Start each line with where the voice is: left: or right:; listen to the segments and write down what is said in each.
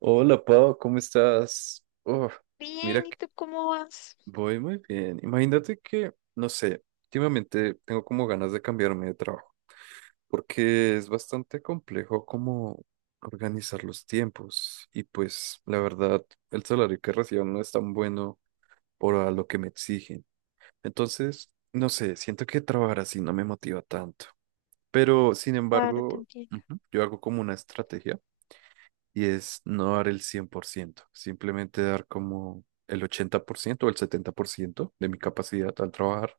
right: Hola Pau, ¿cómo estás? Oh, mira,
left: Bien, ¿y
right: que
left: tú cómo vas?
right: voy muy bien. Imagínate que, no sé, últimamente tengo como ganas de cambiarme de trabajo, porque es bastante complejo como organizar los tiempos y pues la verdad, el salario que recibo no es tan bueno por a lo que me exigen. Entonces, no sé, siento que trabajar así no me motiva tanto, pero sin
left: Claro, te
right: embargo,
left: entiendo.
right: ujú, yo hago como una estrategia y es no dar el 100%, simplemente dar como el 80% o el 70% de mi capacidad al trabajar,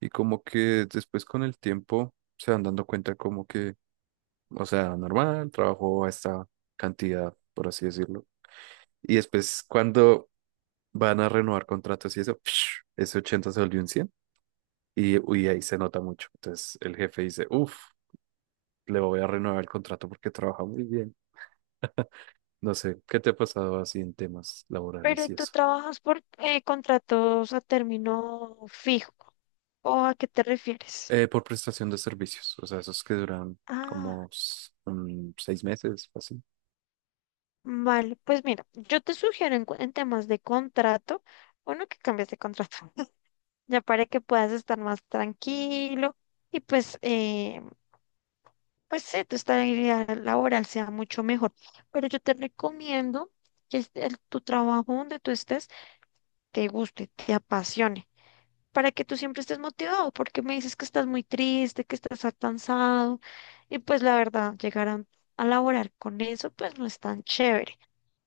right: y como que después con el tiempo se van dando cuenta como que, o sea, normal, trabajo a esta cantidad, por así decirlo. Y después cuando van a renovar contratos y eso, ese 80 se volvió un 100 y, uy, ahí se nota mucho. Entonces el jefe dice, uff, le voy a renovar el contrato porque trabaja muy bien. No sé, ¿qué te ha pasado así en temas laborales
left: Pero
right: y
left: tú
right: eso?
left: trabajas por contratos a término fijo. ¿O a qué te refieres?
right: Por prestación de servicios, o sea, esos que duran
left: Ah,
right: como 6 meses, así.
left: vale. Pues mira, yo te sugiero en, en temas de contrato, uno que cambies de contrato, ya para que puedas estar más tranquilo y pues, pues sí, tu estabilidad laboral sea mucho mejor. Pero yo te recomiendo que tu trabajo donde tú estés te guste, te apasione. Para que tú siempre estés motivado, porque me dices que estás muy triste, que estás cansado, y pues la verdad, llegar a laborar con eso, pues no es tan chévere.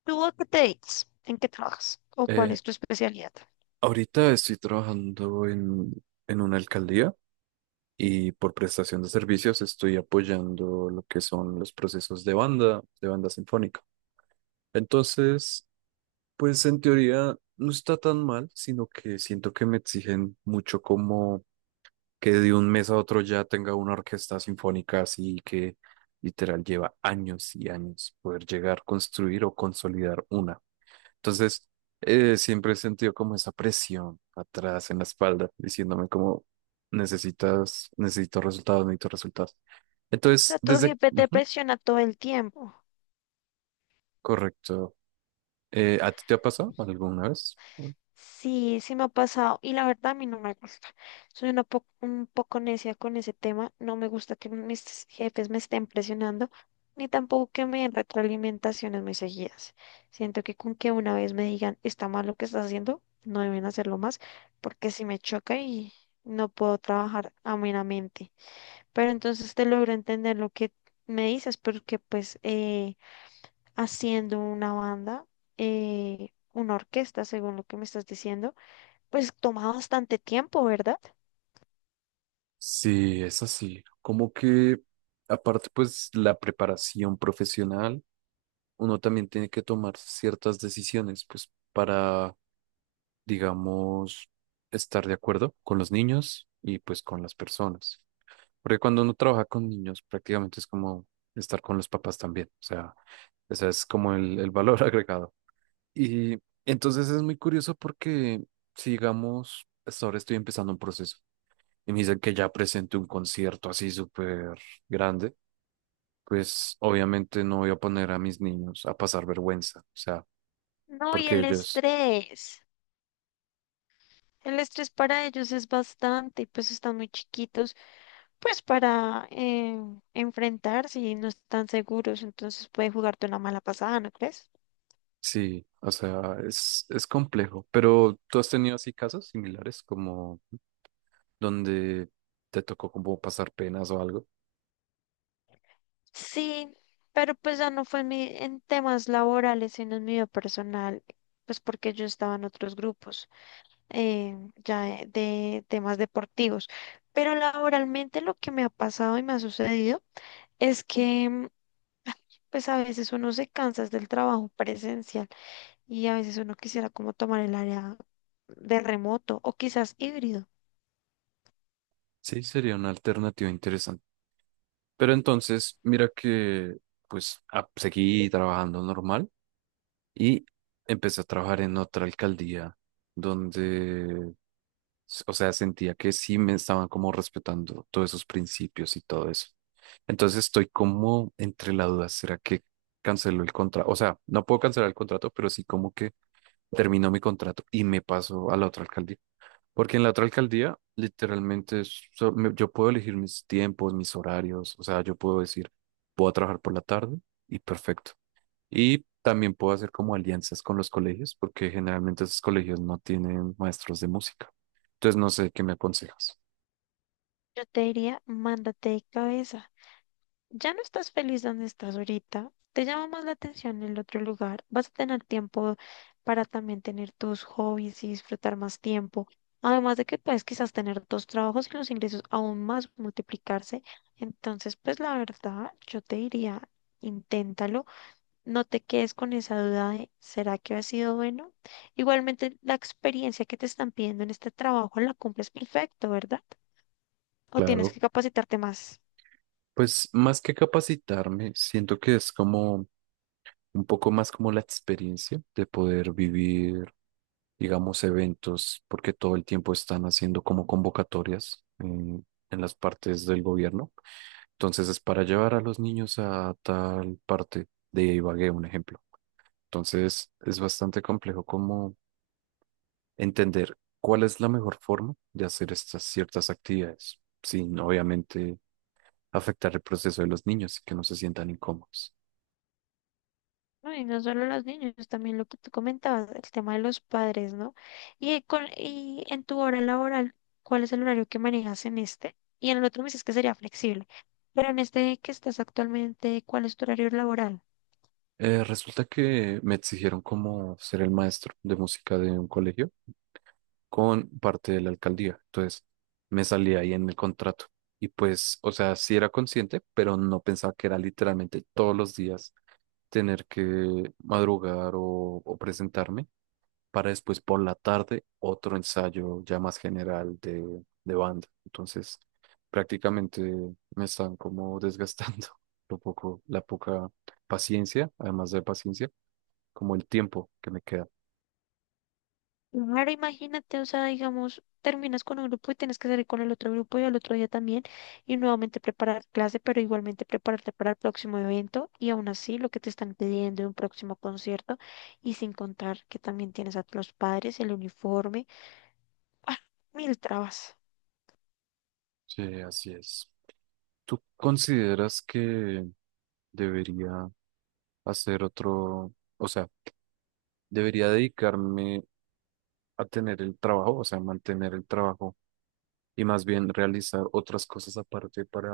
left: ¿Tú a qué te dedicas? ¿En qué trabajas? ¿O cuál
right: Eh,
left: es tu especialidad?
right: Ahorita estoy trabajando en, una alcaldía y por prestación de servicios estoy apoyando lo que son los procesos de banda sinfónica. Entonces, pues en teoría no está tan mal, sino que siento que me exigen mucho como que de un mes a otro ya tenga una orquesta sinfónica, así que literal lleva años y años poder llegar a construir o consolidar una. Entonces, siempre he sentido como esa presión atrás en la espalda, diciéndome como necesito resultados, necesito resultados.
left: O sea,
right: Entonces,
left: tu jefe te
right: ujú,
left: presiona todo el tiempo.
right: correcto. ¿A ti te ha pasado alguna vez?
left: Sí, sí me ha pasado y la verdad a mí no me gusta. Soy un poco necia con ese tema. No me gusta que mis jefes me estén presionando, ni tampoco que me den retroalimentaciones muy seguidas. Siento que con que una vez me digan está mal lo que estás haciendo, no deben hacerlo más, porque si me choca y no puedo trabajar amenamente. Pero entonces te logro entender lo que me dices, porque pues haciendo una banda, una orquesta, según lo que me estás diciendo pues toma bastante tiempo, ¿verdad?
right: Sí, es así. Como que, aparte, pues la preparación profesional, uno también tiene que tomar ciertas decisiones, pues para, digamos, estar de acuerdo con los niños y pues con las personas. Porque cuando uno trabaja con niños, prácticamente es como estar con los papás también. O sea, ese es como el valor agregado. Y entonces es muy curioso porque, si digamos, hasta ahora estoy empezando un proceso y me dicen que ya presente un concierto así súper grande, pues obviamente no voy a poner a mis niños a pasar vergüenza. O sea,
left: No, y
right: porque
left: el
right: ellos,
left: estrés. El estrés para ellos es bastante, pues están muy chiquitos, pues para enfrentarse y no están seguros, entonces puede jugarte una mala pasada, ¿no crees?
right: sí, o sea, es complejo, pero tú has tenido así casos similares como donde te tocó como pasar penas o algo.
left: Sí, pero pues ya no fue en, en temas laborales, sino en mi vida personal, pues porque yo estaba en otros grupos, ya de temas deportivos. Pero laboralmente lo que me ha pasado y me ha sucedido es que pues a veces uno se cansa es del trabajo presencial y a veces uno quisiera como tomar el área de remoto o quizás híbrido.
right: Sí, sería una alternativa interesante. Pero entonces, mira que pues seguí trabajando normal y empecé a trabajar en otra alcaldía donde o sea, sentía que sí me estaban como respetando todos esos principios y todo eso. Entonces estoy como entre la duda, ¿será que canceló el contrato? O sea, no puedo cancelar el contrato, pero sí como que terminó mi contrato y me paso a la otra alcaldía. Porque en la otra alcaldía, literalmente, yo puedo elegir mis tiempos, mis horarios, o sea, yo puedo decir, voy a trabajar por la tarde y perfecto. Y también puedo hacer como alianzas con los colegios, porque generalmente esos colegios no tienen maestros de música. Entonces no sé qué me aconsejas.
left: Yo te diría, mándate de cabeza. Ya no estás feliz donde estás ahorita, te llama más la atención el otro lugar, vas a tener tiempo para también tener tus hobbies y disfrutar más tiempo. Además de que puedes quizás tener dos trabajos y los ingresos aún más multiplicarse. Entonces, pues la verdad, yo te diría, inténtalo. No te quedes con esa duda de, ¿será que ha sido bueno? Igualmente, la experiencia que te están pidiendo en este trabajo la cumples perfecto, ¿verdad? O tienes
right: Claro,
left: que capacitarte más.
right: pues más que capacitarme, siento que es como un poco más como la experiencia de poder vivir, digamos, eventos, porque todo el tiempo están haciendo como convocatorias en las partes del gobierno. Entonces es para llevar a los niños a tal parte de Ibagué, un ejemplo. Entonces es bastante complejo como entender cuál es la mejor forma de hacer estas ciertas actividades, sin obviamente afectar el proceso de los niños y que no se sientan incómodos.
left: No, y no solo los niños, también lo que tú comentabas, el tema de los padres, ¿no? Y, y en tu hora laboral, ¿cuál es el horario que manejas en este? Y en el otro me dices que sería flexible. Pero en este que estás actualmente, ¿cuál es tu horario laboral?
right: Resulta que me exigieron como ser el maestro de música de un colegio con parte de la alcaldía, entonces me salía ahí en el contrato. Y pues, o sea, sí era consciente, pero no pensaba que era literalmente todos los días tener que madrugar o presentarme para después por la tarde otro ensayo ya más general de banda. Entonces, prácticamente me están como desgastando lo poco, la poca paciencia, además de paciencia, como el tiempo que me queda.
left: Claro, imagínate, o sea, digamos, terminas con un grupo y tienes que salir con el otro grupo y al otro día también y nuevamente preparar clase, pero igualmente prepararte para el próximo evento y aún así lo que te están pidiendo en un próximo concierto y sin contar que también tienes a los padres, el uniforme, ¡ah, mil trabas!
right: Sí, así es. ¿Tú consideras que debería hacer otro, o sea, debería dedicarme a tener el trabajo, o sea, mantener el trabajo, y más bien realizar otras cosas aparte para,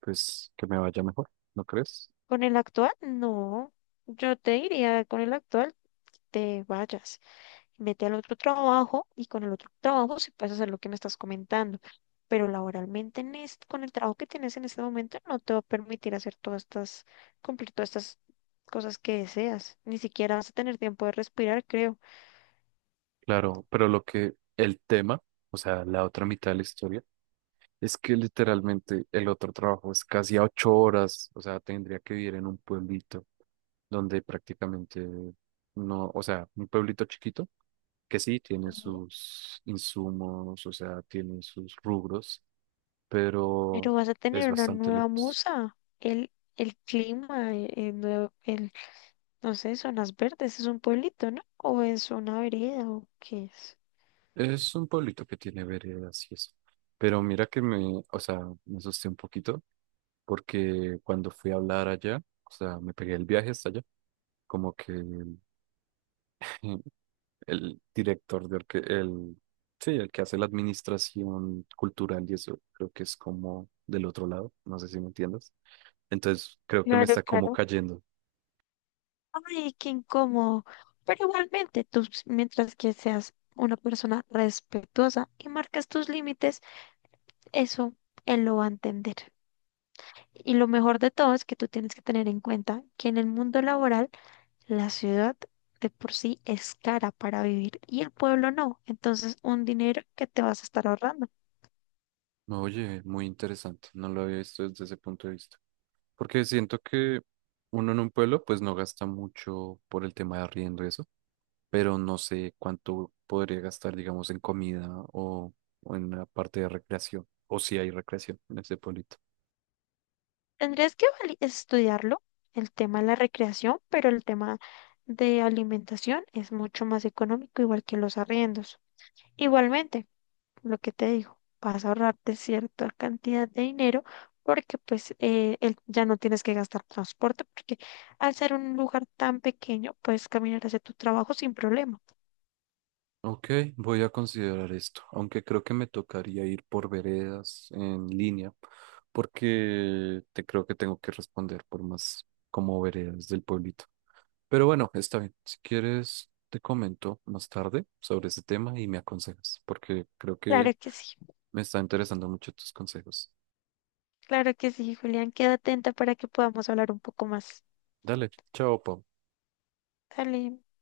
right: pues, que me vaya mejor, ¿no crees?
left: Con el actual, no, yo te diría, con el actual te vayas. Vete al otro trabajo y con el otro trabajo sí puedes hacer lo que me estás comentando. Pero laboralmente en este, con el trabajo que tienes en este momento no te va a permitir hacer todas estas, cumplir todas estas cosas que deseas. Ni siquiera vas a tener tiempo de respirar, creo.
right: Claro, pero lo que el tema, o sea, la otra mitad de la historia, es que literalmente el otro trabajo es casi a 8 horas, o sea, tendría que vivir en un pueblito donde prácticamente no, o sea, un pueblito chiquito que sí tiene sus insumos, o sea, tiene sus rubros, pero
left: Pero vas a
right: es
left: tener una
right: bastante
left: nueva
right: lejos.
left: musa. El clima, no sé, zonas verdes, es un pueblito, ¿no? O es una vereda o qué es.
right: Es un pueblito que tiene veredas y eso. Pero mira que me, o sea, me asusté un poquito porque cuando fui a hablar allá, o sea, me pegué el viaje hasta allá, como que el el director de orque- el, sí, el que hace la administración cultural y eso, creo que es como del otro lado, no sé si me entiendas. Entonces, creo que me
left: Claro,
right: está como
left: claro.
right: cayendo.
left: Ay, qué incómodo. Pero igualmente, mientras que seas una persona respetuosa y marcas tus límites, eso él lo va a entender. Y lo mejor de todo es que tú tienes que tener en cuenta que en el mundo laboral, la ciudad de por sí es cara para vivir y el pueblo no. Entonces, un dinero que te vas a estar ahorrando.
right: No, oye, muy interesante, no lo había visto desde ese punto de vista. Porque siento que uno en un pueblo pues no gasta mucho por el tema de arriendo y eso, pero no sé cuánto podría gastar, digamos, en comida o en la parte de recreación, o si hay recreación en ese pueblito.
left: Tendrías que estudiarlo, el tema de la recreación, pero el tema de alimentación es mucho más económico, igual que los arriendos. Igualmente, lo que te digo, vas a ahorrarte cierta cantidad de dinero porque pues ya no tienes que gastar transporte porque al ser un lugar tan pequeño puedes caminar hacia tu trabajo sin problema.
right: Ok, voy a considerar esto, aunque creo que me tocaría ir por veredas en línea, porque te creo que tengo que responder por más como veredas del pueblito. Pero bueno, está bien. Si quieres, te comento más tarde sobre ese tema y me aconsejas, porque creo que
left: Claro que sí,
right: me está interesando mucho tus consejos.
left: claro que sí, Julián, queda atenta para que podamos hablar un poco más.
right: Dale, chao, Pau.
left: Dale.